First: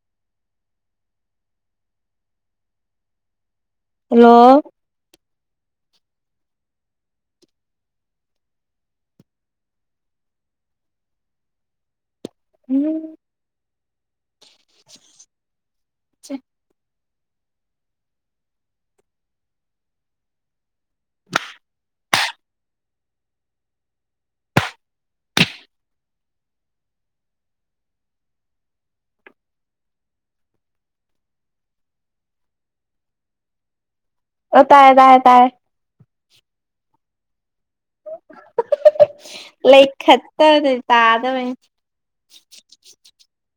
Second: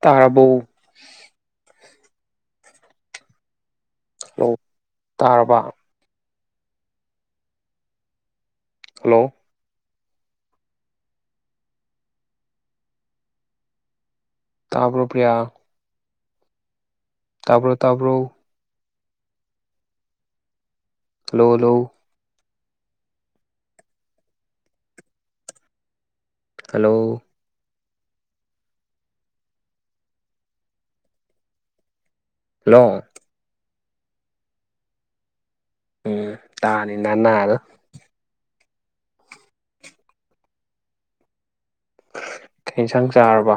ꯇꯥꯔꯕꯣ hello hello ꯇꯥꯔꯕ hello [unintelligible] ꯇꯥꯕ꯭ꯔꯣ ꯄ꯭ꯔꯤꯌꯥ [unintelligible] ꯇꯥꯕ꯭ꯔꯣ ꯇꯥꯕ꯭ꯔꯣ ꯍꯥꯜꯂꯣ ꯍꯥꯜꯂꯣ꯫ ꯍꯜꯂꯣ꯫ ꯍꯥꯜꯂꯣ꯫ ꯑꯣ ꯇꯥꯏꯌꯦ ꯇꯥꯏꯌꯦ ꯇꯥꯏꯌꯦ꯫ ꯎꯝ ꯇꯥꯅꯤ ꯅꯅꯥꯗꯨ꯫ ꯂꯩꯈꯠꯇꯔꯗꯤ ꯇꯥꯗꯕꯩꯅꯦ꯫ ꯀꯩ ꯏꯟꯁꯥꯡ ꯆꯥꯔꯕ꯫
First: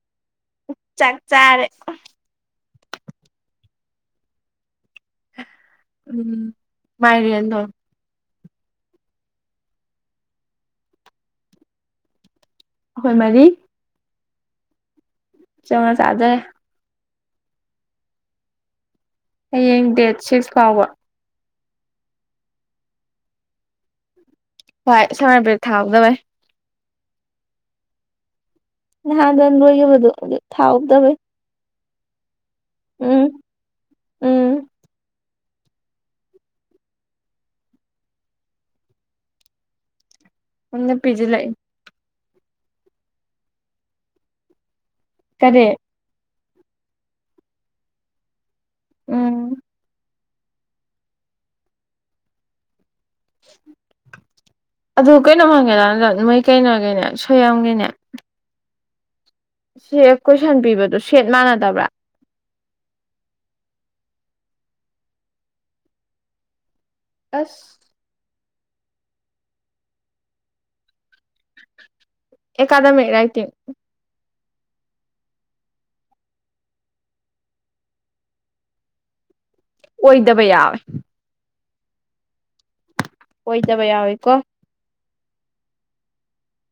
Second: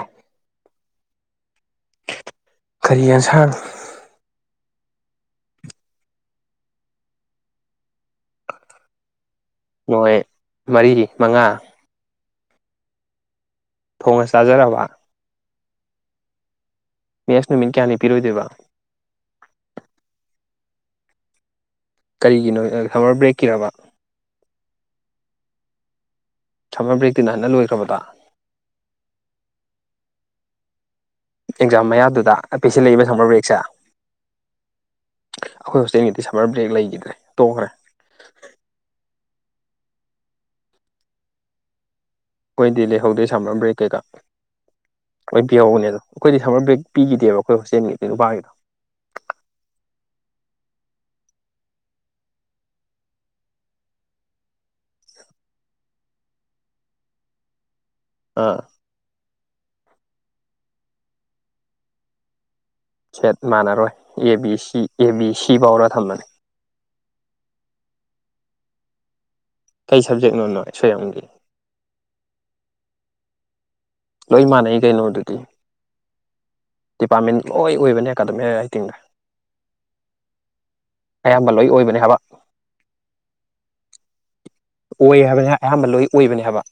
ꯆꯥꯛ ꯆꯥꯔꯦ꯫ ꯀꯔꯤ ꯌꯦꯟꯁꯥꯡ꯫ ꯎꯝ ꯃꯥꯏ ꯔꯤꯌꯦꯜꯗꯣ꯫ ꯅꯣꯏ ꯃꯔꯤꯗꯤ ꯃꯉꯥ꯫ ꯑꯈꯣꯏ ꯃꯔꯤ꯫ ꯊꯣꯡꯉꯥ ꯆꯥꯖꯔꯕ꯫ [unintelligible] ꯆꯥꯖꯔꯦ꯫ ꯃꯦꯁ ꯅꯨꯃꯤꯠ ꯀꯌꯥꯅꯤ ꯄꯤꯔꯣꯏꯗꯣꯏꯕ꯫ ꯍꯌꯦꯡ ꯗꯦꯠ ꯁꯤꯛꯁ ꯐꯥꯎꯕ꯫ ꯀꯔꯤꯒꯤꯅꯣ ꯁꯃꯔ ꯕ꯭ꯔꯦꯛꯀꯤꯔꯕ꯫ ꯍꯣꯏ ꯁꯝꯃꯔ ꯕꯔꯦꯛ ꯊꯥꯍꯧꯗꯕꯩ꯫ ꯁꯝꯃꯔ ꯕꫪꯦꯛꯇꯤ ꯅꯍꯟꯅ ꯂꯣꯏꯈ꯭ꯔꯕꯗꯣ꯫ ꯅꯍꯥꯟꯗ ꯂꯣꯏꯈꯤꯕꯗꯨ ꯑꯗꯨ ꯊꯥꯎꯍꯧꯗꯕꯩ꯫ Exam ꯃꯌꯥꯗꯨꯗ ꯄꯤꯁꯤꯜꯂꯛꯏꯕ summer ꯕ꯭ꯔꯦꯛꯁꯦ꯫ ꯎꯝ ꯑꯩꯈꯣꯏ ꯍꯣꯁꯇꯦꯜꯒꯤꯗꯤ ꯁꯝꯃꯔ ꯕ꯭ꯔꯦꯛ ꯂꯩꯈꯤꯗ꯭ꯔꯦ ꯇꯣꯡꯈ꯭ꯔꯦ꯫ ꯃꯣꯏꯅ ꯄꯤꯖꯤꯜ ꯂꯛꯏ꯫ ꯑꯩꯈꯣꯏꯗꯤ ꯂꯩꯍꯧꯗꯦ ꯁꯝꯕ ꯕ꯭ꯔꯦꯛ ꯀꯩꯀꯥ ꯂꯣꯏ ꯀꯔꯤ ꯄꯤꯍꯧꯕꯅꯤ ꯑꯗꯨ꯫ ꯑꯩꯈꯣꯏꯗꯤ ꯁꯃꯔ ꯕ꯭ꯔꯦꯛ ꯄꯤꯒꯤꯗꯦꯕ ꯑꯩꯈꯣꯏ ꯍꯣꯁꯇꯦꯜꯒꯤꯗꯤ ꯅꯨꯄꯥꯒꯤꯗꯣ꯫ ꯎꯝ꯫ ꯑꯗꯨ ꯀꯩꯅꯣꯝ ꯍꯪꯒꯦ ꯗꯥ ꯖꯣꯟꯁꯟ ꯅꯣꯏ ꯀꯩꯅꯣꯒꯤꯅꯦ ꯁꯣꯏꯌꯝꯒꯤꯅꯦ꯫ ꯑꯥ꯫ ꯁꯦꯠ ꯀꯣꯏꯁꯟ ꯄꯤꯕꯗꯨ ꯁꯦꯠ ꯃꯥꯟꯅꯗꯕ꯭ꯔꯥ꯫ ꯁꯦꯠ ꯃꯥꯟꯅꯔꯣꯏ A B C A B C ꯐꯥꯎꯔꯥ ꯊꯝꯕꯅꯤ꯫ ꯑꯁ꯫ ꯀꯩ ꯁꯕꯖꯦꯛꯅꯣ ꯅꯣꯏ ꯁꯣꯏꯌꯥꯝꯒꯤ꯫ ꯑꯦꯀꯗꯥꯃꯤꯛ ꯔꯥꯏꯇꯤꯡ꯫ ꯂꯣꯏ ꯃꯥꯟꯅꯩ ꯀꯩꯅꯣ ꯑꯗꯨꯗꯤ꯫ ꯗꯤꯄꯥꯔꯠꯃꯦꯟ ꯂꯣꯏ ꯑꯣꯏꯕꯅꯦ ꯑꯦꯀꯥꯗꯃꯤꯛ ꯔꯥꯏꯇꯤꯡꯒ꯫ ꯑꯣꯏꯗꯕ ꯌꯥꯎꯋꯦ꯫ ꯑꯌꯥꯝꯕ ꯂꯣꯏ ꯑꯣꯏꯕꯅꯦ ꯍꯥꯏꯕ꯫ ꯑꯣꯏꯗꯕ ꯌꯥꯎꯋꯤꯀꯣ꯫ ꯑꯣꯏ ꯍꯥꯏꯕꯅꯤ ꯑꯌꯥꯝꯕ ꯂꯣꯏ ꯑꯣꯏꯕꯅꯤ ꯍꯥꯏꯕ꯫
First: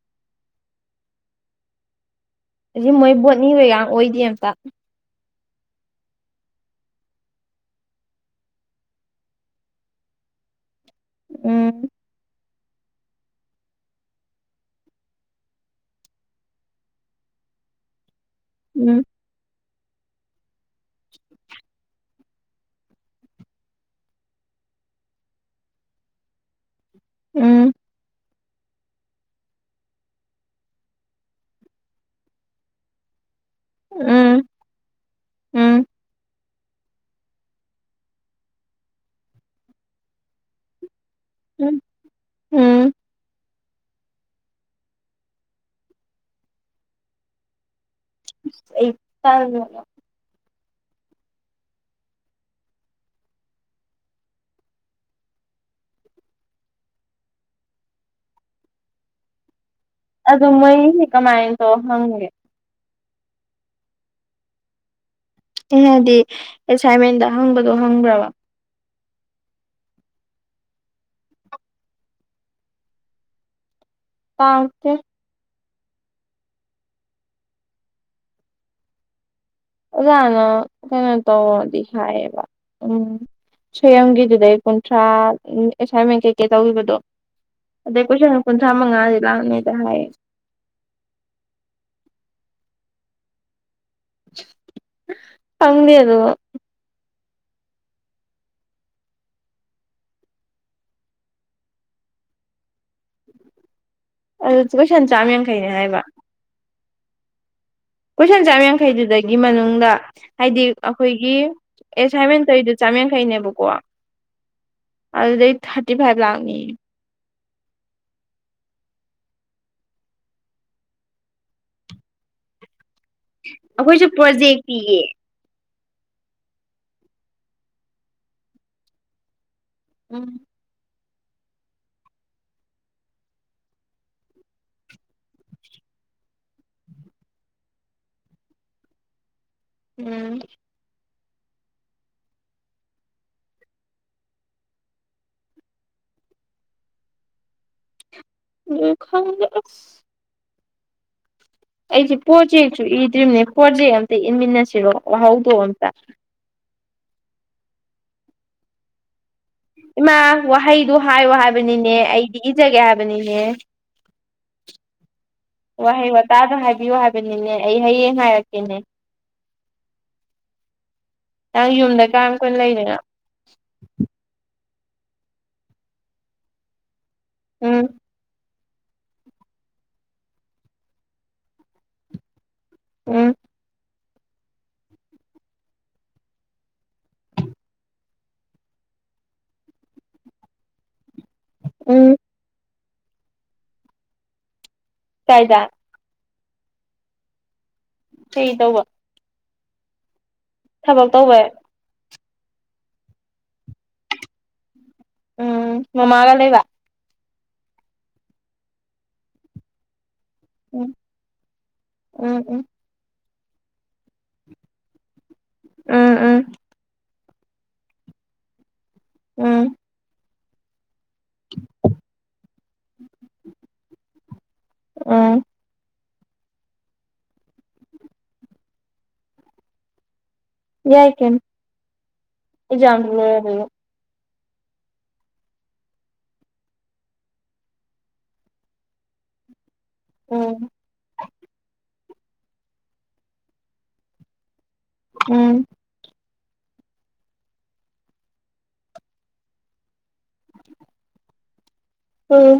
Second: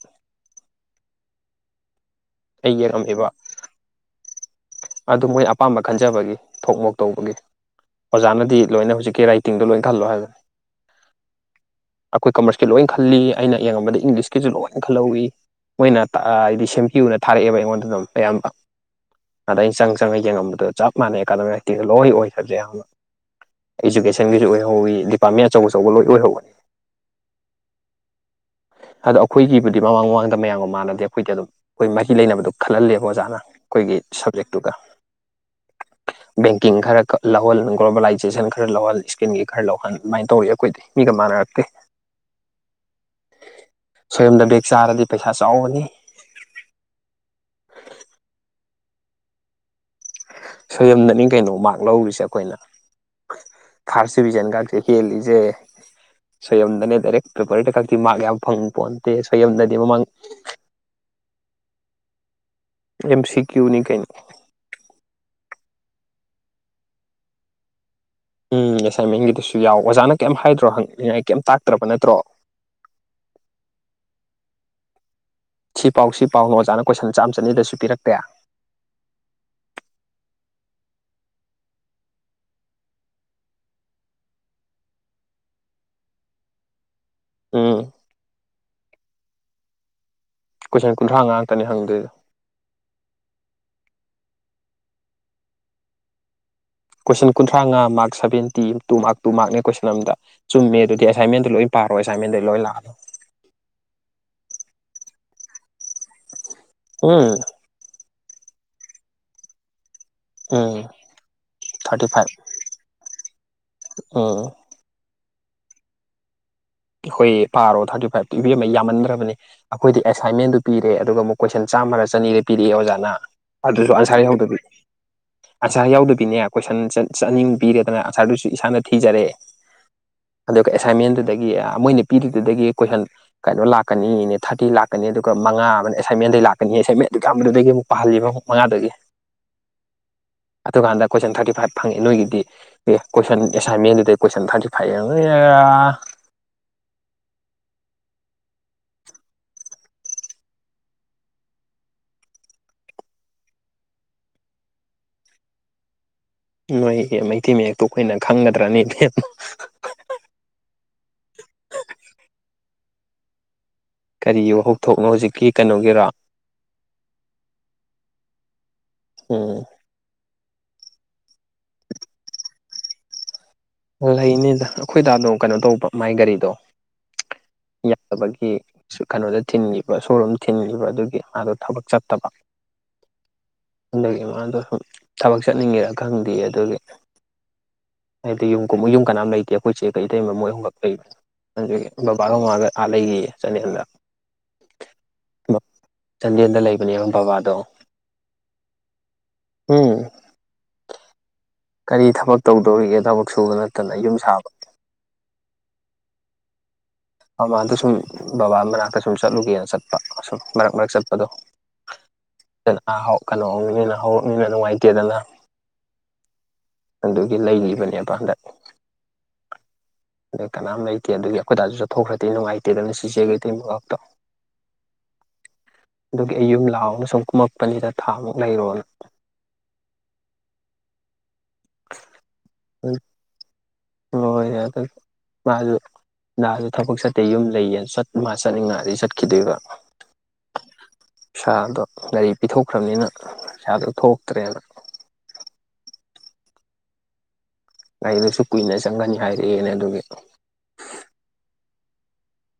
ꯑꯩ ꯑꯁꯤ ꯃꯣꯏ ꯌꯦꯡꯉꯝꯃꯤꯕ ꯕꯣꯠꯅꯤꯍꯣꯏ ꯌꯥꯝ ꯑꯣꯏꯗꯦ ꯑꯃꯇ꯫ ꯑꯗꯨ ꯃꯣꯏ ꯑꯄꯥꯝꯕ ꯈꯟꯖꯕꯒꯤ ꯊꯣꯛ ꯃꯣꯛ ꯇꯧꯕꯒꯤ꯫ ꯑꯣꯖꯥꯅꯗꯤ ꯂꯣꯏꯅ ꯍꯧꯖꯤꯛꯀꯤ ꯔꯥꯏꯇꯤꯡꯗꯣ ꯂꯣꯏ ꯈꯜꯂꯣ ꯍꯥꯏꯕꯅꯤ ꯎꯝ ꯑꯩꯈꯣꯏ ꯀꯃꯔ ꯁ ꯂꯣꯏ ꯈꯜꯂꯤ ꯑꯩꯅ ꯌꯦꯡꯉꯕꯗ ꯏꯪꯂꯤꯁꯀꯤꯁꯨ ꯂꯣꯏꯅ ꯈꯜꯍꯧꯋꯤ ꯃꯣꯏꯅ ꯍꯥꯏꯗꯤ ꯁꯦꯝ ꯄ꯭ꯌꯨꯅ ꯊꯥꯔꯛꯑꯦꯕ ꯑꯩꯉꯣꯟꯗ ꯑꯗꯨꯝ ꯑꯌꯥꯝꯕ ꯎꯝ ꯑꯗꯩ ꯆꯪ ꯆꯪꯉ ꯌꯦꯡꯉꯝꯕꯗꯣ ꯆꯞ ꯃꯥꯟꯅꯩ ꯑꯦꯀꯥꯗꯃꯤ ꯃꯥꯏꯇꯦ ꯂꯣꯏ ꯑꯣꯏꯈ꯭ꯔꯕꯖꯦ ꯏꯖꯨꯀꯦꯁꯟꯒꯤꯁꯨ ꯑꯣꯏꯍꯧꯋꯤ ꯗꯤꯄꯥꯔꯠꯃꯦꯟ ꯑꯆꯧ ꯑꯆꯧꯕ ꯂꯣꯏ ꯑꯣꯏꯍꯧꯋꯤ ꯎꯝ [inaudible] ꯑꯗꯣ ꯑꯩꯈꯣꯏꯒꯤꯕꯨꯗꯤ ꯃꯃꯥꯡ ꯃꯃꯥꯡꯗ ꯃꯌꯥꯝꯒ ꯃꯥꯟꯅꯗꯦ ꯑꯩꯈꯣꯏꯗꯤ ꯑꯗꯨꯝ ꯑꯩꯈꯣꯏ ꯃꯍꯤ ꯂꯩꯅꯕꯗ ꯈꯜꯍꯜꯂꯦꯕ ꯑꯣꯖꯥꯅ ꯑꯩꯈꯣꯏꯒꯤ ꯎꯝ ꯁꯕꯖꯦꯛꯇꯨꯒ ꯎꯝ ꯕꯦꯡꯀꯤꯡ ꯈꯔ ꯈ ꯂꯧꯍꯜ ꯒ꯭ꯂꯣꯕꯦꯂꯥꯏꯖꯦꯁꯟ ꯈꯔ ꯂꯧꯍꯜ ꯏꯁꯀꯤꯟꯒꯤ ꯈꯔ ꯂꯧꯍꯜ ꯑꯗꯨꯃꯥꯏꯅ ꯇꯧꯋꯦ ꯑꯩꯈꯣꯏꯗꯤ ꯃꯤꯒ ꯃꯥꯟꯅꯔꯛꯇꯦ ꯎꯝ ꯎꯝ ꯁꯦꯝꯗ ꯕꯦꯛ ꯆꯥꯔꯗꯤ ꯄꯩꯁꯥ ꯆꯥꯎꯕꯅꯤ ꯑꯩ ꯇꯥꯔꯒꯔꯣ ꯁꯣꯏꯌꯝꯗꯅꯤ ꯀꯩꯅꯣ ꯃꯥꯛ ꯂꯧꯔꯤꯁꯦ ꯑꯩꯈꯣꯏꯅ ꯐꯥꯔꯁ ꯗꯤꯚꯤꯖꯟ ꯒꯥꯛꯁꯦ ꯍꯦꯜꯂꯤꯖꯦ ꯁꯣꯏꯌꯝꯗꯅꯦ ꯗꯥꯏꯔꯦꯛ ꯄꯦꯄꯔꯗ ꯀꯛꯇꯤ ꯃꯥꯛ ꯌꯥꯝ ꯐꯪꯄꯣꯟꯇꯦ ꯁꯣꯏꯌꯝꯗꯗꯤ ꯃꯃꯥꯡ ꯑꯗꯨ ꯃꯩꯁꯦ ꯀꯃꯥꯏꯟ ꯇꯧꯔ ꯍꯪꯒꯦ ꯑꯦꯝ ꯁꯤ ꯀ꯭ꯌꯨꯅꯤ ꯀꯩꯅꯣ ꯑꯦ ꯍꯥꯏꯗꯤ ꯑꯦꯁꯥꯏꯟꯃꯦꯟꯗ ꯍꯪꯕꯗꯣ ꯍꯪꯒ꯭ꯔꯕ ꯎꯝ ꯑꯦꯁꯥꯏꯟꯃꯦꯟꯒꯤꯗꯨꯁꯨ ꯌꯥꯎ ꯑꯣꯖꯥꯅ ꯀꯩꯝ ꯍꯥꯏꯗ꯭ꯔꯣ ꯍꯪꯅꯤꯡꯉꯥꯏ ꯀꯩꯝ ꯇꯥꯛꯇ꯭ꯔꯕ ꯅꯠꯇ꯭ꯔꯣ ꯇꯥꯛꯇꯦ ꯁꯤ ꯄꯥꯎ ꯁꯤ ꯄꯥꯎ ꯑꯣꯖꯥꯅ ꯀꯣꯏꯁꯟ ꯆꯥꯝ ꯆꯅꯤꯗꯁꯨ ꯄꯤꯔꯛꯇꯦ ꯑꯣꯖꯥꯅ ꯀꯩꯅꯣ ꯇꯧꯋꯣꯗꯤ ꯍꯥꯏꯌꯦꯕ ꯎꯝ ꯁꯣꯏꯌꯝꯒꯤꯗꯨꯗꯩ ꯀꯨꯟꯊ꯭ꯔꯥ ꯑꯦꯁꯥꯏꯟꯃꯦꯟ ꯀꯩꯀꯩ ꯇꯧꯈꯤꯕꯗꯣ ꯎꯝ ꯑꯗꯩ ꯀꯣꯏꯁꯟ ꯀꯨꯟꯊ꯭ꯔꯥ ꯃꯉꯥꯗꯤ ꯂꯥꯛꯅꯤꯗ ꯍꯥꯏꯌꯦ ꯀꯣꯏꯁꯟ ꯀꯨꯟꯊ꯭ꯔꯥꯉꯥ ꯇꯅꯤ ꯍꯪꯗꯣꯏꯗꯣ ꯐꯪꯗꯤ ꯑꯗꯨ ꯀꯣꯏꯁꯟ ꯀꯨꯟꯊ꯭ꯔꯥꯉꯥ ꯃꯥꯛ ꯁꯚꯦꯟꯇꯤ ꯇꯨ ꯃꯥꯛ ꯇꯨ ꯃꯥꯛꯅꯦ ꯀꯣꯏꯁꯟ ꯑꯝꯗ ꯆꯨꯝꯃꯦ ꯑꯗꯨꯗꯤ ꯑꯦꯁꯥꯏꯟꯃꯦꯟꯠꯗꯣ ꯂꯣꯏ ꯄꯥꯔꯣ ꯑꯦꯁꯥꯏꯟꯃꯦꯟꯗꯩ ꯂꯣꯏ ꯂꯥꯛꯑꯗꯧꯅꯤ ꯑꯗꯨ ꯀꯣꯏꯁꯟ ꯆꯥꯝ ꯌꯥꯡꯈꯩꯅꯦ ꯍꯥꯏꯕ ꯎꯝ ꯀꯣꯏꯁꯟ ꯆꯥꯝ ꯌꯥꯡꯈꯩꯗꯨꯗꯒꯤ ꯃꯅꯨꯡꯗ ꯍꯥꯏꯗꯤ ꯎꯝ ꯑꯩꯈꯣꯏꯒꯤ ꯊꯥꯔꯇꯤ ꯐꯥꯏꯚ ꯑꯦꯁꯥꯏꯟꯃꯦꯟꯇꯩꯗꯨ ꯆꯥꯝꯌꯥꯡꯈꯩꯅꯦꯕꯀꯣ ꯎꯝ ꯑꯗꯨꯗꯩ ꯊꯥꯔꯇꯤ ꯐꯥꯏꯚ ꯂꯥꯛꯅꯤꯌꯦ ꯍꯣꯏ ꯄꯥꯔꯣ ꯊꯥꯔꯇꯤ ꯐꯥꯏꯚꯇꯨ ꯏꯕꯦꯝꯃ ꯌꯥꯝꯃꯟꯗ꯭ꯔꯕꯅꯤ ꯑꯩꯈꯣꯏꯗꯤ ꯑꯦꯁꯥꯏꯟꯃꯦꯟꯗꯨ ꯄꯤꯔꯦ ꯑꯗꯨꯒ ꯑꯃꯨꯛ ꯀꯣꯏꯁꯟ ꯆꯥꯝꯃꯔꯥ ꯆꯅꯤꯔ ꯄꯤꯔꯛꯑꯦ ꯑꯣꯖꯥꯅ ꯑꯗꯨꯖꯨ ꯑꯩꯈꯣꯏꯁꯨ ꯑꯟꯁꯥꯔ ꯄ꯭ꯔꯣꯖꯦꯛ ꯌꯥꯎꯗꯕꯤ ꯄꯤꯌꯦ ꯑꯟꯁꯥꯔ ꯌꯥꯎꯗꯕꯤꯅꯦ ꯀꯣꯏꯁꯟ ꯆ ꯆꯅꯤꯃꯨꯛ ꯄꯤꯔꯦꯗꯅ ꯑꯟꯁꯔꯗꯨꯁꯨ ꯏꯁꯥꯅ ꯊꯤꯖꯔꯦ ꯎꯝ ꯗꯨꯒ ꯑꯦꯁꯥꯏꯟꯃꯦꯟꯗꯨꯗꯒꯤ ꯃꯣꯏꯅ ꯄꯤꯔꯤꯗꯨꯗꯒꯤ ꯀꯣꯏꯁꯟ ꯀꯩꯅꯣ ꯂꯥꯛꯀꯅꯤꯅꯦ ꯊꯥꯔꯇꯤ ꯂꯥꯛꯀꯅꯤ ꯑꯗꯨꯒ ꯃꯉꯥ ꯑꯃꯅ ꯑꯦꯁꯥꯏꯟꯃꯦꯟꯗꯩ ꯂꯥꯛꯀꯅꯤ ꯑꯦꯁꯥꯏꯟꯃꯦꯟ ꯑꯗꯨꯛ ꯌꯥꯝꯕꯗꯨꯗꯒꯤ ꯑꯃꯨꯛ ꯄꯥꯍꯜꯂꯤꯕ ꯑꯃꯨꯛ ꯃꯉꯥꯗꯨꯒꯤ ꯎꯝ ꯑꯗꯨꯀꯥꯟꯗ ꯀꯣꯏꯁꯟ ꯊꯥꯔꯇꯤ ꯐꯥꯏꯚ ꯐꯪꯉꯦ ꯅꯣꯏꯒꯤꯗꯤ ꯑꯦ ꯀꯣꯏꯁꯟ ꯑꯦꯁꯥꯏꯟꯃꯦꯟꯗꯨꯗꯩ ꯀꯣꯏꯁꯟ ꯊꯥꯔꯇꯤ ꯐꯥꯏꯚ ꯌꯦꯡ [unintelligible] ꯌꯦ ꯈꯪꯗꯦ ꯑꯁ ꯑꯩꯁꯦ ꯄꯣꯔꯖꯦꯛꯁꯨ ꯏꯗ꯭ꯔꯤꯕꯅꯦ ꯄꯣꯔꯖꯦꯛ ꯑꯝꯇ ꯏꯟꯃꯤꯟꯅꯁꯤꯔꯣ ꯋꯥꯍꯧꯗꯣꯛ ꯑꯝꯇ ꯅꯣꯏ ꯑꯦ ꯃꯩꯇꯩ ꯃꯌꯦꯛꯇꯣ ꯑꯩꯈꯣꯏꯅ ꯈꯪꯒꯗ꯭ꯔꯅꯦ ꯏꯕꯦꯝ ꯏꯃꯥ ꯋꯥꯍꯩꯗꯨ ꯍꯥꯏꯌꯣ ꯍꯥꯏꯕꯅꯤꯅꯦ ꯑꯩꯗꯤ ꯏꯖꯒꯦ ꯍꯥꯏꯕꯅꯤꯅꯦ ꯀꯔꯤꯒꯤ ꯋꯥꯍꯧꯊꯣꯛꯅꯣ ꯍꯧꯖꯤꯛꯀꯤ ꯀꯩꯅꯣꯒꯤꯔꯣ ꯆꯥꯗ ꯍꯥꯏꯕꯤꯌꯨ ꯍꯥꯏꯕꯅꯤꯅꯦ ꯑꯩ ꯍꯌꯦꯡ ꯍꯥꯏꯔꯛꯀꯦꯅꯦ ꯎꯝ ꯅꯪ ꯌꯨꯝꯗ ꯀꯌꯥꯝ ꯀꯨꯏꯅ ꯂꯩꯗꯣꯏꯅꯣ ꯂꯩꯅꯤꯗ ꯑꯩꯈꯣꯏ ꯗꯥꯗꯣ ꯀꯩꯅꯣ ꯇꯧꯕ ꯃꯥꯏ ꯒꯥꯔꯤꯗꯣ ꯎꯝ ꯌꯥꯗꯕꯒꯤ ꯀꯩꯅꯣꯗ ꯊꯤꯟꯈꯤꯕ ꯁꯣꯔꯨꯝ ꯊꯤꯟꯈꯤꯕ ꯑꯗꯨꯒꯤ ꯃꯥꯗꯣ ꯊꯕꯛ ꯆꯠꯇꯕ ꯎꯝ ꯌꯨꯝꯒꯤ ꯃꯥꯥꯗꯣ ꯁꯨꯝ ꯊꯕꯛ ꯆꯠꯅꯤꯡꯉꯦꯔ ꯈꯪꯗꯦ ꯑꯗꯨꯒꯤ ꯍꯥꯏꯗꯤ ꯌꯨꯝ ꯀꯨꯝ ꯌꯨꯝ ꯀꯅꯥꯝ ꯂꯩꯇꯦ ꯑꯩꯈꯣꯏ ꯆꯦꯒ‌ ꯏꯇꯩꯃꯒ ꯃꯣꯏ ꯑꯨꯝꯈꯛ ꯂꯩ ꯑꯗꯨꯒꯤ ꯎꯝ ꯕꯕꯥꯒ ꯃꯃꯥꯒ ꯑꯥ ꯂꯩꯈꯤꯌꯦ ꯆꯥꯟꯗꯦꯜꯗ ꯀꯥꯏꯗ ꯆꯥꯟꯗꯦꯜꯗ ꯂꯩꯕꯅꯦꯕ ꯕꯕꯥꯗꯣ ꯀꯩ ꯇꯧꯕ ꯍꯨꯝ ꯊꯕꯛ ꯇꯧꯕꯩ ꯀꯔꯤ ꯊꯕꯛ ꯇꯧꯗꯧꯔꯤꯒꯦ ꯊꯕꯛ ꯁꯨꯕ ꯅꯠꯇꯅ ꯌꯨꯝ ꯁꯥꯕ ꯎꯝ ꯃꯃꯥꯒ ꯂꯩꯕ ꯃꯃꯥꯗꯣ ꯁꯨꯝ ꯕꯕꯥ ꯃꯅꯥꯛꯇ ꯁꯨꯝ ꯆꯠꯂꯨꯒꯦꯅ ꯆꯠꯄ ꯑꯁꯨꯝ ꯃꯔꯛ ꯃꯔꯛ ꯎꯝ ꯆꯠꯄꯗꯣ ꯎꯝ ꯎꯝ ꯑ ꯀꯩꯅꯣꯅꯤꯅ ꯍꯥꯎꯔꯛꯅꯤꯅ ꯅꯨꯡꯉꯥꯏꯇꯦꯗꯅ ꯎꯝ ꯎꯝ ꯑꯗꯨꯒꯤ ꯂꯩꯔꯤꯕꯅꯦꯕ ꯍꯟꯗꯛ ꯎꯝ ꯑꯗꯨꯒꯤ ꯀꯅꯥꯝ ꯂꯩꯇꯦ ꯑꯗꯨꯒꯤ ꯑꯩꯈꯣꯏ ꯗꯥꯁꯨ ꯆꯠꯊꯣꯛꯈ꯭ꯔꯗꯤ ꯅꯨꯡꯉꯥꯏꯇꯦꯗꯅ ꯑꯗꯨꯅ ꯆꯦꯆꯦꯒ ꯏꯇꯩꯃ ꯈꯛꯇ ꯎꯝ ꯑꯗꯨꯒꯤ ꯑꯩ ꯌꯨꯝ ꯂꯥꯛꯑꯝꯃ ꯁꯨꯝ ꯀꯨꯝꯃꯛꯄꯅꯤꯗ ꯊꯥꯃꯨꯛ ꯂꯩꯔꯣꯅ ꯌꯥꯏ ꯀꯩꯅꯣ ꯑꯦꯛꯖꯥꯝꯖꯨ ꯂꯣꯏꯔꯗꯨꯕꯣ ꯂꯣꯏꯔꯦ ꯑꯗꯨ ꯃꯥꯖꯨ ꯅꯍꯥꯟꯖꯨ ꯊꯕꯛ ꯆꯠꯇꯦ ꯌꯨꯝ ꯂꯩꯌꯦꯅ ꯃꯥ ꯆꯠꯅꯤꯡꯉꯛꯑꯗꯤ ꯆꯠꯈꯤꯗꯣꯏꯕ ꯎꯝ ꯄꯩꯁꯥꯗꯣ ꯒꯥꯔꯤ ꯄꯤꯊꯣꯛꯈ꯭ꯔꯕꯅꯤꯅ ꯄꯩꯁꯥꯗꯨ ꯊꯣꯛꯇ꯭ꯔꯦꯅ ꯎꯝ ꯒꯥꯔꯤꯗꯨꯁꯨ ꯀꯨꯏꯅ ꯆꯪꯒꯅꯤ ꯍꯥꯏꯔꯛꯑꯦꯅ ꯑꯗꯨꯒꯤ [inaudible] ꯎꯝ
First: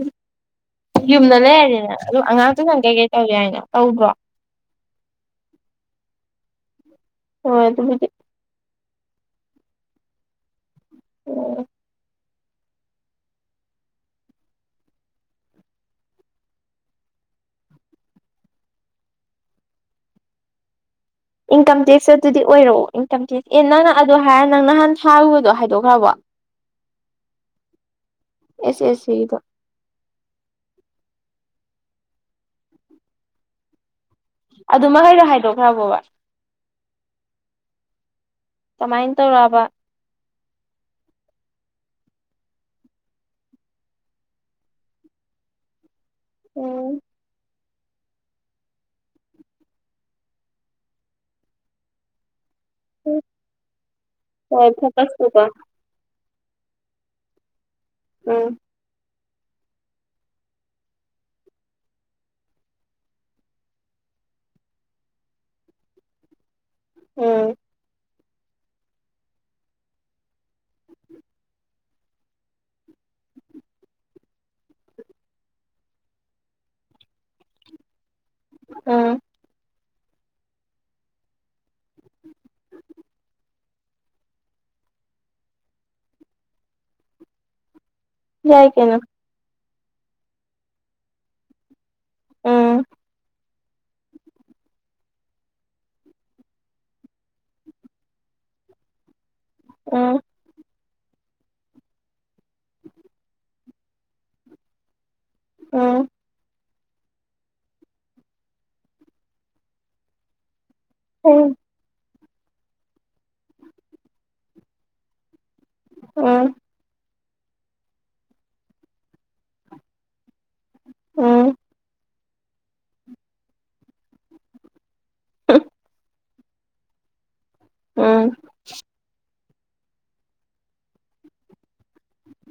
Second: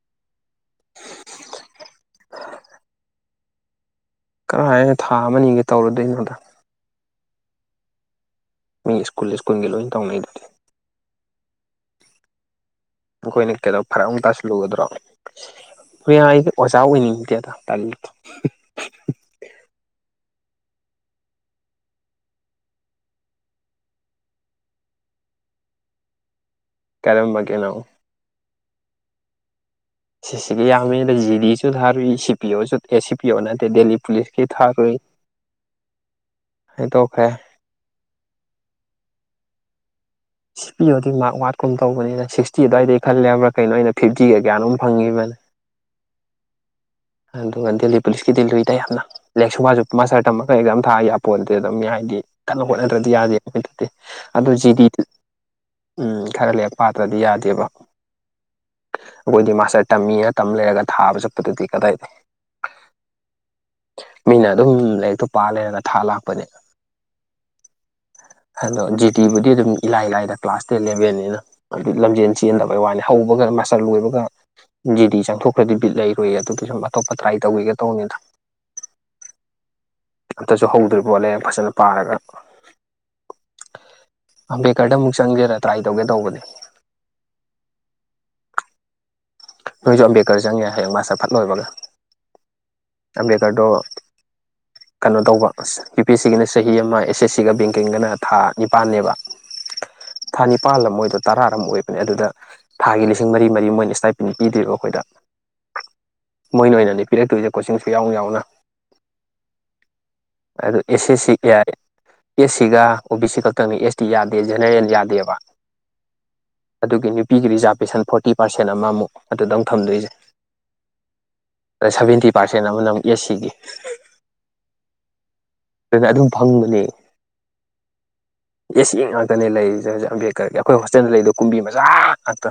ꯌꯨꯝꯗ ꯂꯩꯔꯅꯤꯅ ꯑꯗꯨ ꯑꯉꯥꯡ ꯇꯨꯏꯁꯟ ꯀꯩꯀꯩ ꯇꯧ ꯌꯥꯏꯅ ꯇꯧꯗ꯭ꯔꯣ ꯀꯥꯏꯗꯒꯤ ꯊꯥ ꯑꯃꯅꯤꯒ ꯇꯧꯔꯨꯗꯣꯏꯅꯣꯗ ꯍꯣꯏ ꯑꯗꯨꯕꯨꯗꯤ ꯃꯤ ꯏꯁ꯭ꯀꯨꯜ ꯏꯁ꯭ꯀꯨꯜꯒꯤ ꯂꯣꯏꯅ ꯇꯧꯅꯩꯗꯨꯗꯤ ꯑꯣ ꯑꯩꯈꯣꯏꯅ ꯀꯩꯅꯣ ꯐꯔꯛ ꯑꯃꯨꯛ ꯇꯥꯁꯤꯜꯂꯨꯗꯔꯣ ꯍꯣꯏ ꯌꯥꯏ ꯑꯩꯗꯤ ꯑꯣꯖꯥ ꯑꯣꯏꯅꯤꯡꯗꯦꯗ ꯇꯜꯂꯤꯗ ꯏꯟꯀꯝ ꯇꯦꯛꯁꯇ ꯑꯗꯨꯗꯤ ꯑꯣꯏꯔꯛꯑꯣ ꯏꯟꯀꯝ ꯇꯦꯛꯁ ꯑꯦ ꯅꯪꯅ ꯑꯗꯨ ꯍꯥꯏꯔ ꯅꯪ ꯅꯍꯥꯟ ꯊꯥꯔꯨꯕꯗꯣ ꯍꯥꯏꯗꯣꯛꯈ꯭ꯔꯕꯣ ꯀꯔꯝꯕꯒꯤꯅꯣ ꯑꯦꯁ ꯑꯦꯁ ꯁꯤꯒꯤꯗꯣ ꯁꯤꯁꯤꯒꯤ ꯌꯥꯝꯃꯤꯅ ꯖꯤ ꯗꯤꯁꯨ ꯊꯥꯔꯨꯏ ꯁꯤ ꯄꯤ ꯑꯣꯁꯨ ꯑꯦ ꯁꯤ ꯄꯤ ꯑꯣ ꯅꯠꯇꯦ ꯗꯦꯜꯂꯤ ꯄꯨꯂꯤꯁ ꯁꯤ ꯑꯗꯨ ꯊꯥꯔꯨꯏ ꯃꯈꯩꯗꯣ ꯍꯥꯏꯗꯣꯛꯈ꯭ꯔꯕꯣꯕ ꯍꯥꯏꯗꯣꯛꯈ꯭ꯔꯦ ꯀꯃꯥꯏꯅ ꯇꯧꯔꯛꯕ ꯁꯤ ꯄꯤ ꯑꯣꯗꯤ ꯃꯥꯔꯛ ꯋꯥꯠꯀꯨꯝ ꯇꯧꯕꯅꯤꯅ ꯁꯤꯛꯁꯇꯤ ꯑꯗꯨꯋꯥꯏꯗ ꯈꯜꯂꯦꯕ꯭ꯔ ꯍꯥꯏꯕ ꯀꯩꯅꯣ ꯑꯩꯅ ꯐꯤꯐꯇꯤꯒ ꯀꯌꯥꯅꯣꯝ ꯐꯪꯉꯤꯕꯅꯤ ꯎꯝ ꯑꯗꯨꯒ ꯗꯦꯜꯂꯤ ꯄꯨꯂꯤꯁꯀꯤꯗꯤ ꯂꯨꯏ ꯗ ꯌꯥꯝꯅ ꯂꯥꯏꯔꯤꯛ ꯁꯨꯁꯨ ꯃꯥꯁꯇꯔ ꯇꯝꯃꯒ ꯑꯦꯛꯖꯥꯝ ꯊꯥꯑꯒ ꯄꯣꯠ ꯅꯠꯇꯦ ꯃꯤ ꯑꯗ ꯍꯥꯏꯗꯤ ꯀꯟꯅ ꯍꯣꯠꯅꯗ꯭ꯔꯗꯤ ꯌꯥꯗꯦ ꯗꯗꯤ ꯑꯗꯨ ꯍꯣꯏ ꯖꯤꯗꯤ ꯐꯣꯀꯁꯇꯨꯀꯣ ꯎꯝ ꯈꯔ ꯂꯥꯏꯔꯤꯛ ꯄꯥꯇ꯭ꯔꯗꯤ ꯌꯥꯗꯦꯕ ꯎꯝ ꯑꯩꯈꯣꯏꯗꯤ ꯃꯥꯁꯇꯔ ꯇꯝꯃꯤꯅ ꯇꯝ ꯂꯩꯔꯒ ꯊꯥꯕ ꯆꯠꯄꯗꯨꯗꯤ ꯀꯗꯥꯏ ꯃꯤꯅ ꯑꯗꯨꯝ ꯂꯥꯏꯔꯤꯛꯇꯣ ꯄꯥ ꯂꯩꯔꯒ ꯊꯥ ꯂꯥꯛꯄꯅꯦ ꯎꯝ ꯍꯜꯂꯣ ꯖꯤꯦꯇꯤꯕꯨꯗꯤ ꯑꯗꯨꯝ ꯏꯂꯥꯏ ꯂꯥꯏꯗ ꯀ꯭ꯂꯥꯁ ꯇꯦꯟ ꯂꯦꯚꯦꯟꯅꯤꯅ ꯑꯗꯨ ꯂꯝꯖꯦꯟ ꯆꯦꯟꯗꯕꯩ ꯋꯥꯅꯤ ꯍꯧꯕꯒ ꯃꯥꯁꯇꯔ ꯂꯣꯏꯕꯒ ꯖꯤꯗꯤ ꯆꯪꯊꯣꯛꯈ꯭ꯔꯗꯤ ꯕꯤꯠ ꯂꯩꯔꯣꯏꯌꯦ ꯑꯗꯨꯗ ꯁꯨꯝ ꯑꯇꯣꯞꯄ ꯇ꯭ꯔꯥꯏ ꯇꯧꯒꯤꯒꯦ ꯇꯧꯕꯅꯤꯗ ꯎꯝ ꯑꯝꯇꯁꯨ ꯍꯧꯗ꯭ꯔꯤꯕ ꯂꯥꯏꯔꯤꯛ ꯐꯖꯅ ꯄꯥꯔꯒ ꯑꯝꯕꯦꯗꯀꯔꯗ ꯑꯃꯨꯛ ꯆꯪꯒꯦꯔꯥ ꯇ꯭ꯔꯥꯏ ꯇꯧꯒꯦ ꯇꯧꯕꯅꯦ ꯌꯥꯏ ꯀꯩꯅꯣ ꯅꯣꯏꯁꯨ ꯑꯝꯕꯦꯗꯀꯔ ꯆꯪꯉꯦ ꯍꯌꯦꯡ ꯃꯥꯁꯇꯔ ꯐꯠ ꯂꯣꯏꯕꯒ ꯎꯝ ꯑꯝꯕꯦꯗꯀꯔꯗꯣ ꯀꯩꯅꯣ ꯇꯧꯕ ꯌꯨ ꯄꯤ ꯑꯦꯁ ꯁꯤꯒꯤꯅ ꯆꯍꯤ ꯑꯃ ꯑꯦꯁ ꯑꯦꯁ ꯁꯤꯒ ꯕꯦꯡꯀꯤꯡꯒꯅ ꯊꯥ ꯅꯤꯄꯥꯟꯅꯦꯕ ꯎ [inaudible] ꯎꯝ ꯊꯥ ꯅꯤꯄꯥꯜ ꯑꯃ ꯑꯣꯏꯗꯣ ꯇꯔꯥꯔ ꯑꯃ ꯑꯣꯏꯕꯅꯦ ꯑꯗꯨꯗ ꯊꯥꯒꯤ ꯂꯤꯁꯤꯡ ꯃꯔꯤ ꯃꯔꯤ ꯃꯣꯏꯅ ꯏꯁꯇꯥꯏ ꯗꯨꯝ ꯄꯤꯗꯦ ꯀꯣ ꯑꯩꯈꯣꯏꯗ ꯑꯣ [inaudible] ꯃꯣꯏꯅ ꯑꯣꯏꯅꯅꯤ ꯄꯤꯔꯛꯇꯣꯏꯁꯦ ꯀꯣꯆꯤꯡꯁꯨ ꯌꯥꯎꯅ ꯌꯥꯎꯅ ꯑꯗꯨ ꯑꯦꯁ ꯁꯤ ꯎꯝ ꯀꯌꯥꯒꯤ ꯑꯦꯁ ꯁꯤꯒ ꯑꯣ ꯕꯤ ꯁꯤ ꯈꯛꯇꯪꯅꯦ ꯑꯦꯁ ꯗꯤ ꯌꯥꯗꯦ ꯖꯦꯅꯔꯦꯜ ꯌꯥꯗꯦꯕ ꯎꯝ ꯑꯗꯨꯒꯤ ꯅꯨꯄꯤꯒꯤ ꯔꯤꯖꯥꯔꯕꯦꯁꯟ ꯐꯣꯔꯇꯤ ꯄꯥꯔꯁꯦꯟ ꯑꯃꯃꯨꯛ ꯑꯗꯨꯗ ꯑꯃꯨ ꯊꯝꯗꯣꯏꯁꯦ ꯎꯝ ꯁꯚꯦꯟꯇꯤ ꯄꯥꯔꯁꯦꯟ ꯑꯃꯅ ꯑꯦꯁ ꯁꯤꯒꯤ ꯍꯝ ꯑꯗꯨꯅ ꯑꯗꯨꯝ ꯐꯪꯕꯅꯦ ꯎꯝ ꯑꯦꯁ ꯁꯤ ꯅꯦ ꯂꯩꯔꯤꯖꯦ ꯑꯗꯨꯅꯦ ꯑꯝꯕꯦꯗꯀꯔꯒꯤ ꯑꯩꯈꯣꯏ ꯍꯣꯁꯇꯦꯜꯗ ꯂꯩꯗꯣ ꯀꯨꯝꯕꯤ ꯃꯆꯥꯥ ꯉꯥꯛꯇ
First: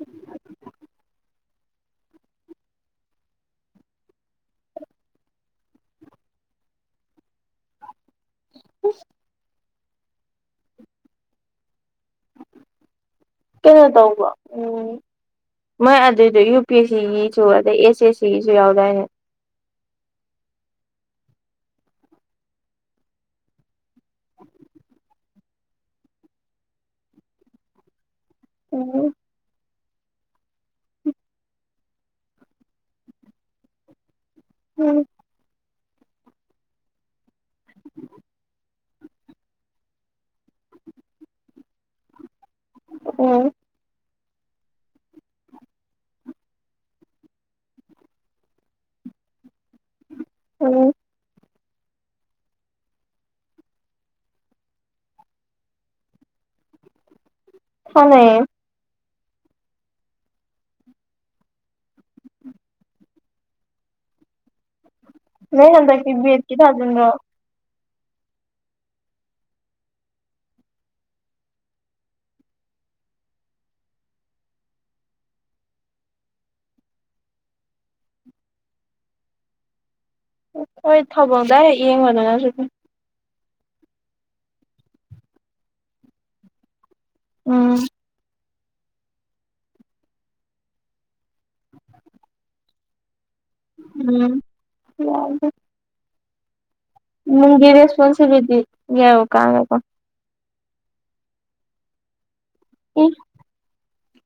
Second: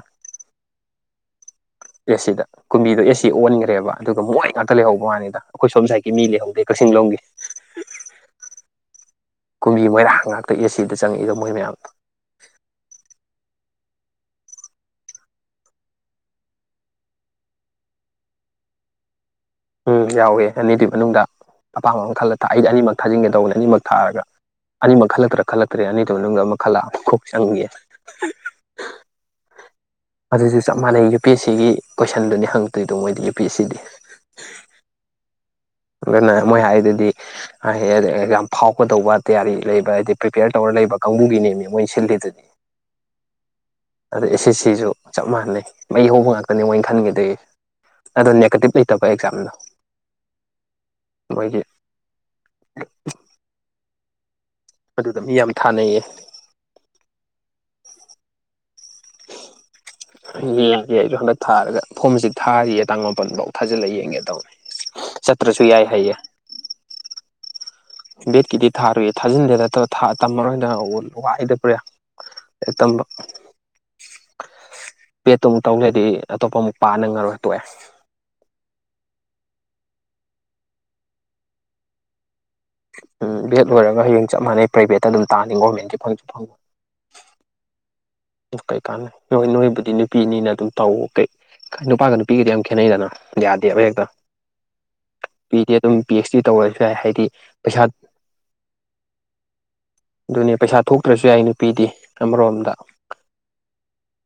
ꯑꯦꯁ ꯁꯤꯗ ꯀꯨꯝꯕꯤꯗꯣ ꯑꯦꯁ ꯁꯤ ꯑꯣꯟꯈ꯭ꯔꯦꯕ ꯑꯗꯨꯒ ꯃꯣꯏ ꯉꯥꯛꯇ ꯂꯩꯍꯧꯕ ꯋꯥꯅꯤꯗ ꯑꯩꯈꯣꯏ ꯁꯣꯝ ꯁꯥꯏꯠꯀꯤ ꯃꯤ ꯂꯩꯍꯧꯗꯦ ꯀꯛꯆꯤꯡ ꯂꯣꯝꯒꯤ ꯎ [inaudible] ꯀꯨꯝꯕꯤ ꯃꯣꯏꯔꯥꯡ ꯉꯥꯛꯇ ꯑꯦꯁ ꯁꯤꯗ ꯆꯪꯉꯛꯏꯗꯣ ꯃꯣꯏ ꯃꯌꯥꯝ ꯀꯩꯅꯣ ꯇꯧꯕ ꯎꯝ ꯃꯣꯏ ꯑꯗꯨꯏꯗꯣ ꯌꯨ ꯄꯤ ꯁꯤꯒꯤꯁꯨ ꯑꯗꯩ ꯑꯦꯁ ꯑꯦꯁ ꯁꯤꯒꯤꯁꯨ ꯌꯥꯎꯗꯥꯏꯅꯦ ꯎꯝ ꯌꯥꯎꯋꯦ ꯑꯅꯤꯗꯨꯒꯤ ꯃꯅꯨꯡꯗ ꯑꯄꯥꯝꯕ ꯑꯃ ꯈꯜꯂ ꯊ ꯑꯩꯗꯤ ꯑꯅꯤꯃꯛ ꯊꯥꯖꯤꯟꯒꯦ ꯇꯧꯕꯅꯦ ꯑꯅꯤꯃꯛ ꯊꯥꯔꯒ ꯑꯅꯤꯃꯛ ꯈꯜꯂꯛꯇ꯭ꯔꯥ ꯈꯜꯂꯛꯇ꯭ꯔꯦ ꯑꯅꯤꯗꯨꯒꯤ ꯃꯅꯨꯡꯗ ꯑꯃ ꯈꯜꯂꯛ ꯑꯒ ꯀꯣꯛ ꯆꯪꯒꯦ ꯎꯝ ꯎꯝ ꯑꯗꯨꯁꯨ ꯆꯞ ꯃꯥꯟꯅꯩ ꯌꯨ ꯄꯤ ꯑꯦꯁ ꯁꯤꯒꯤ ꯀꯣꯏꯁꯟꯗꯨꯅꯤ ꯍꯪꯉꯛꯇꯣꯏꯗꯣ ꯃꯣꯏꯗꯤ ꯌꯨ ꯄꯤ ꯑꯦꯁ ꯁꯤꯗꯤ ꯎꯝ [inaudible] ꯑꯗꯨꯅ ꯃꯣꯏ ꯍꯥꯏꯗꯨꯗꯤ ꯌꯥꯝ ꯐꯥꯎꯒꯗꯧꯕ ꯇꯌꯥꯔꯤ ꯂꯩꯕ ꯍꯥꯏꯗꯤ ꯄ꯭ꯔꯤꯄꯦꯌꯔ ꯇꯧꯔ ꯂꯩꯕ ꯀꯥꯡꯕꯨꯒꯤꯅꯦꯃꯤ ꯃꯣꯏ ꯁꯤꯜꯂꯤꯗꯨꯗꯤ [inaudible] ꯑꯝ ꯑꯗꯩ ꯑꯦꯁ ꯑꯦꯁ ꯁꯤꯁꯨ ꯆꯞ ꯃꯥꯟꯅꯩ ꯃꯩ ꯍꯧꯕ ꯉꯥꯛꯇꯅꯤ ꯃꯣꯏ ꯈꯟꯒꯤꯗꯣꯏ ꯑꯗꯣ ꯅꯦꯒꯇꯤꯞ ꯂꯩꯇꯕ ꯑꯦꯛꯖꯥꯝꯗꯣ ꯑꯣ ꯃꯣꯏꯒꯤ ꯑꯗꯨꯗ ꯃꯤ ꯌꯥꯝ ꯊꯥꯅꯩꯌꯦ ꯍꯣꯂꯦ [inaudible] ꯌꯦꯡꯒꯦ ꯑꯩꯁꯨ ꯍꯟꯗꯛ ꯊꯥꯔꯒ ꯐꯣꯝꯁꯤ ꯊꯥꯔꯤꯌꯦ ꯇꯥꯡ ꯃꯥꯄꯜ ꯕꯥꯎ ꯊꯥꯖꯤꯜꯂꯒ ꯌꯦꯡꯒꯦ ꯇꯧꯅꯤ [unintelligible] ꯅꯪ ꯍꯟꯗꯛꯀꯤ ꯕꯦꯠꯀꯤ ꯊꯥꯖꯤꯟꯕ꯭ꯔꯣ ꯕꯦꯠꯀꯤꯗꯤ ꯊꯥꯔꯣꯏꯌꯦ ꯊꯥꯖꯤꯟꯕ ꯅꯠꯇ ꯇꯝꯃꯔꯣꯏꯗꯅ ꯋꯥꯏꯗ ꯕ꯭ꯔꯦ ꯑꯦ ꯇꯝꯕ ꯕꯦꯠꯇ ꯑꯃꯨꯛ ꯇꯧ ꯂꯩꯗꯤ ꯑꯇꯣꯞꯄ ꯑꯃꯨꯛ ꯄꯥ ꯅꯪꯉꯔꯣꯏ ꯇꯣꯛꯑꯦ ꯍꯣꯏ ꯊꯧꯕꯝ ꯗꯥꯏꯔꯦꯛ ꯌꯦꯡꯕꯗꯅꯁꯨ ꯗꯨꯝ ꯎꯝ ꯕꯦꯠ ꯂꯣꯏꯔꯒ ꯍꯌꯦꯡ ꯆꯞ ꯃꯥꯟꯅꯩ ꯄ꯭ꯔꯚꯦꯠꯇ ꯑꯗꯨꯝ ꯇꯥꯅꯤ ꯒꯣꯔꯔꯃꯦꯟꯒꯤ ꯐꯪꯁꯨ ꯐꯪꯉꯣꯏ ꯎꯝ ꯀꯩ ꯀꯥꯟꯅ ꯩ ꯍꯣꯏ ꯅꯣꯏꯕꯨꯗꯤ ꯅꯨꯄꯤ ꯑꯅꯤꯅ ꯑꯗꯨꯝ ꯇꯧ ꯀꯩ ꯅꯨꯄꯥꯒ ꯅꯨꯄꯤꯒꯗꯤ ꯌꯥꯝ ꯈꯦꯠꯅꯩꯗꯅ ꯌꯥꯗꯦ ꯍꯦꯛꯇ ꯎꯝ ꯄꯤꯗꯦ ꯄꯤ꯬ꯑꯩꯆ꯬ꯗꯤ ꯇꯧꯔꯁꯨ ꯌꯥꯏ ꯍꯥꯏꯗꯤ ꯅꯨꯡꯒꯤ ꯄꯩꯁꯥ ꯔꯦꯁꯄꯣꯟꯁꯤꯕꯤꯂꯤꯇꯤ ꯌꯥꯎ ꯀꯥꯟꯗꯀꯣ ꯑꯗꯨꯅꯦ ꯄꯩꯁꯥ ꯊꯣꯛꯇ꯭ꯔꯁꯨ ꯌꯥꯏ ꯅꯨꯄꯤꯗꯤ ꯑꯃꯔꯣꯝꯗ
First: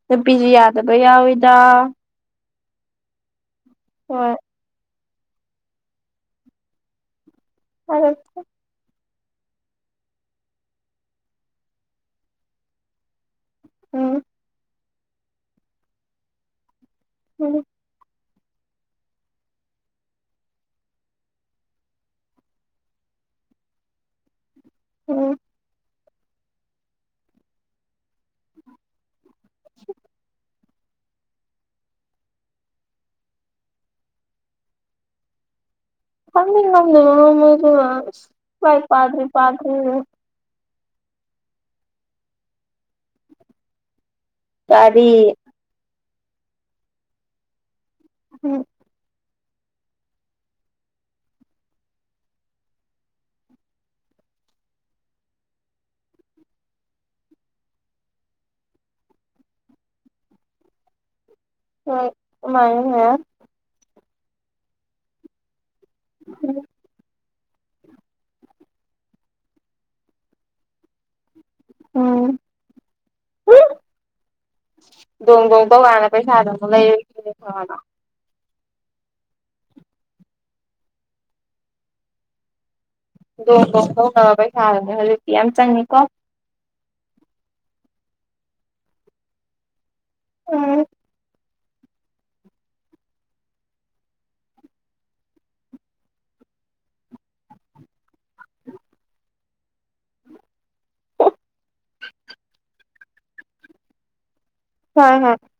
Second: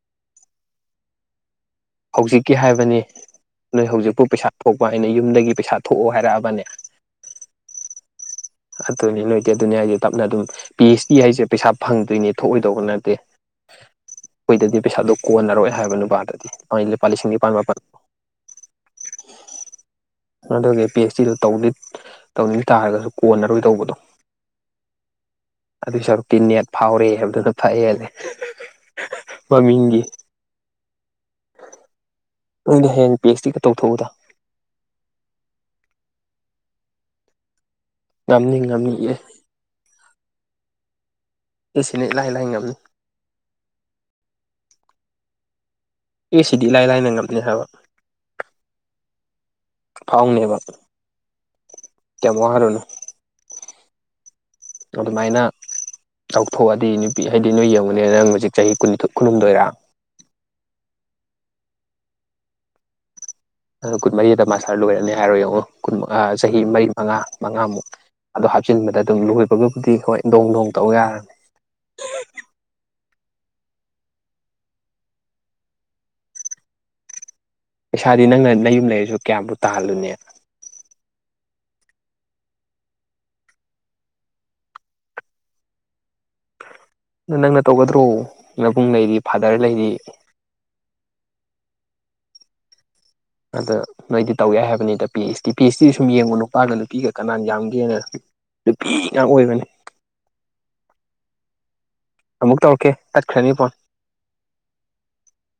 ꯅꯨꯄꯤꯁꯨ ꯌꯥꯗꯕ ꯌꯥꯎꯋꯤꯗ ꯍꯧꯖꯤꯛꯀꯤ ꯍꯥꯏꯕꯅꯤ ꯅꯣꯏ ꯍꯧꯖꯤꯛꯄꯨ ꯍꯣꯏ ꯄꯩꯁꯥ ꯊꯣꯛꯄ ꯑꯩꯅ ꯌꯨꯝꯗꯒꯤ ꯄꯩꯁꯥ ꯊꯣꯛꯑꯣ ꯍꯥꯏꯔꯛꯑꯕꯅꯤ ꯍꯥꯏꯔꯛ ꯑꯗꯨꯅꯦ ꯅꯣꯏꯗꯤ ꯑꯗꯨꯅꯦ ꯍꯥꯏꯁꯦ ꯇꯞꯅ ꯑꯗꯨꯝ ꯄꯤ꯬ꯑꯩꯆ꯬ꯗꯤ ꯍꯥꯏꯁꯦ ꯄꯩꯁꯥ ꯐꯪꯗꯣꯏꯅꯦ ꯊꯣꯛꯑꯣꯏꯗꯧꯕ ꯅꯠꯇꯦ ꯎꯝ ꯑꯈꯣꯏꯗꯗꯤ ꯄꯩꯁꯥꯗꯨ ꯀꯣꯟꯅꯔꯣꯏ ꯍꯥꯏꯕ ꯅꯨꯄꯥꯗꯗꯤ ꯍꯣꯏ ꯂꯨꯄꯥ ꯂꯤꯁꯤꯡ ꯅꯤꯄꯥꯜ ꯎꯝ ꯃꯥꯄꯜ ꯑꯗꯨꯒꯒꯤ ꯄꯤ꯬ꯑꯩꯆ꯬ꯗꯤꯗꯨ ꯇꯧꯅꯤꯡ ꯇꯧꯅꯤꯡ ꯇꯥꯔꯒꯁꯨ ꯀꯣꯟꯅꯔꯣꯏ ꯗꯧꯕꯗꯣ ꯎꯝ ꯑꯗꯨꯏ ꯁꯔꯨꯛꯇꯤ ꯅꯦꯠ ꯐꯥꯎꯔꯦ ꯍꯥꯏꯕꯗꯨꯅ ꯐꯥ ꯍꯦꯜꯂꯦ ꯃꯃꯤꯡꯒꯤ ꯅꯣꯏꯗꯤ ꯍꯌꯦꯡ ꯄꯤ꯬ꯑꯩꯆ꯬ꯗꯤꯒ ꯇꯧꯊꯣꯛꯎꯗ ꯈꯪꯗꯤ ꯉꯝꯅꯤ [unintelligible] ꯉꯝꯅꯤ ꯂꯥꯏꯔꯤꯛ ꯉꯝꯅꯤ ꯑꯦ ꯄꯥꯗ꯭ꯔꯤ ꯄꯥꯗ꯭ꯔꯤ ꯑꯦꯁꯤꯂꯦ ꯏꯂꯥꯏ ꯂꯥꯏ ꯉꯝꯅꯤ ꯀꯔꯤ ꯑꯦꯁꯤꯗꯤ ꯏꯂꯥꯏ ꯂꯥꯏꯅ ꯉꯝꯅꯤ ꯍꯥꯏꯕ ꯎꯝ ꯐꯥꯎꯅꯦꯕ ꯀꯤꯝ ꯋꯥꯔꯨꯅꯨ ꯑꯗꯨꯃꯥꯏꯅ ꯇꯧꯊꯣꯛꯑꯗꯤ ꯅꯨꯄꯤ ꯍꯥꯏꯗꯤ ꯅꯣꯏ ꯌꯦꯡꯉꯨꯅꯦ ꯅꯪ ꯍꯧꯖꯤꯛ ꯆꯍꯤ ꯀꯨꯟꯅꯤꯊꯣꯏ ꯀꯨꯟꯍꯨꯝꯗꯣꯏꯔꯥ ꯍꯣꯏ ꯑꯃꯥꯏꯅ [unintelligible] ꯑꯗꯨ ꯀꯨꯟꯃꯔꯤꯗ ꯃꯥꯁꯇꯔ ꯂꯣꯏꯔꯅꯤ ꯍꯥꯏꯔꯣ ꯌꯦꯡꯉꯣ ꯀꯨꯟ ꯆꯍꯤ ꯃꯔꯤ ꯃꯉꯥ ꯃꯉꯥꯃꯨꯛ ꯑꯗꯨ ꯍꯥꯞꯆꯤꯟꯕꯗ ꯑꯗꯨꯝ ꯂꯣꯏꯕꯒꯕꯨꯗꯤ ꯍꯣꯏ ꯗꯣꯡ ꯗꯣꯡ ꯇꯧ ꯌꯥꯔꯅꯤ ꯎꯝ ꯗꯣꯡ ꯗꯣꯡ ꯇꯧꯒꯥꯟꯗ ꯄꯩꯁꯥꯗꯨꯃꯨ ꯂꯩꯔꯣꯏꯗ꯭ꯔꯤꯅꯤ ꯈꯪꯉꯕ ꯄꯩꯁꯥꯗꯤ ꯅꯪꯅ ꯅꯌꯨꯝ ꯂꯩꯔꯁꯨ ꯀꯌꯥꯝꯕꯨ ꯇꯥꯜꯂꯨꯅꯤ ꯗꯣꯡ ꯗꯣꯡ ꯇꯧꯅꯕ ꯄꯩꯁꯥꯗꯨꯅꯦ ꯍꯧꯖꯤꯛꯇꯤ ꯌꯥꯝ ꯆꯪꯉꯤꯀꯣ ꯗꯨ ꯅꯪꯅ ꯇꯧꯒꯗ꯭ꯔꯣ ꯅꯕꯨꯡ ꯂꯩꯔꯤ ꯐꯥꯗꯔ ꯂꯩꯔꯤ ꯎꯝ ꯑꯗ ꯅꯣꯏꯗꯤ ꯇꯧꯌꯥꯏ ꯍꯥꯏꯕꯅꯤꯗ P H T P H T ꯁꯨꯝ ꯌꯦꯡꯉꯨ ꯅꯨꯄꯥꯒ ꯅꯨꯄꯤꯒ ꯀꯅꯥꯅ ꯌꯥꯝꯒꯦꯅ ꯅꯨꯄꯤ ꯉꯥꯛ ꯑꯣꯏꯕꯅꯤ ꯑꯃꯨꯛ ꯇꯧꯔꯛꯀꯦ ꯇꯠꯈ꯭ꯔꯅꯤ ꯐꯣꯟ [unintelligible]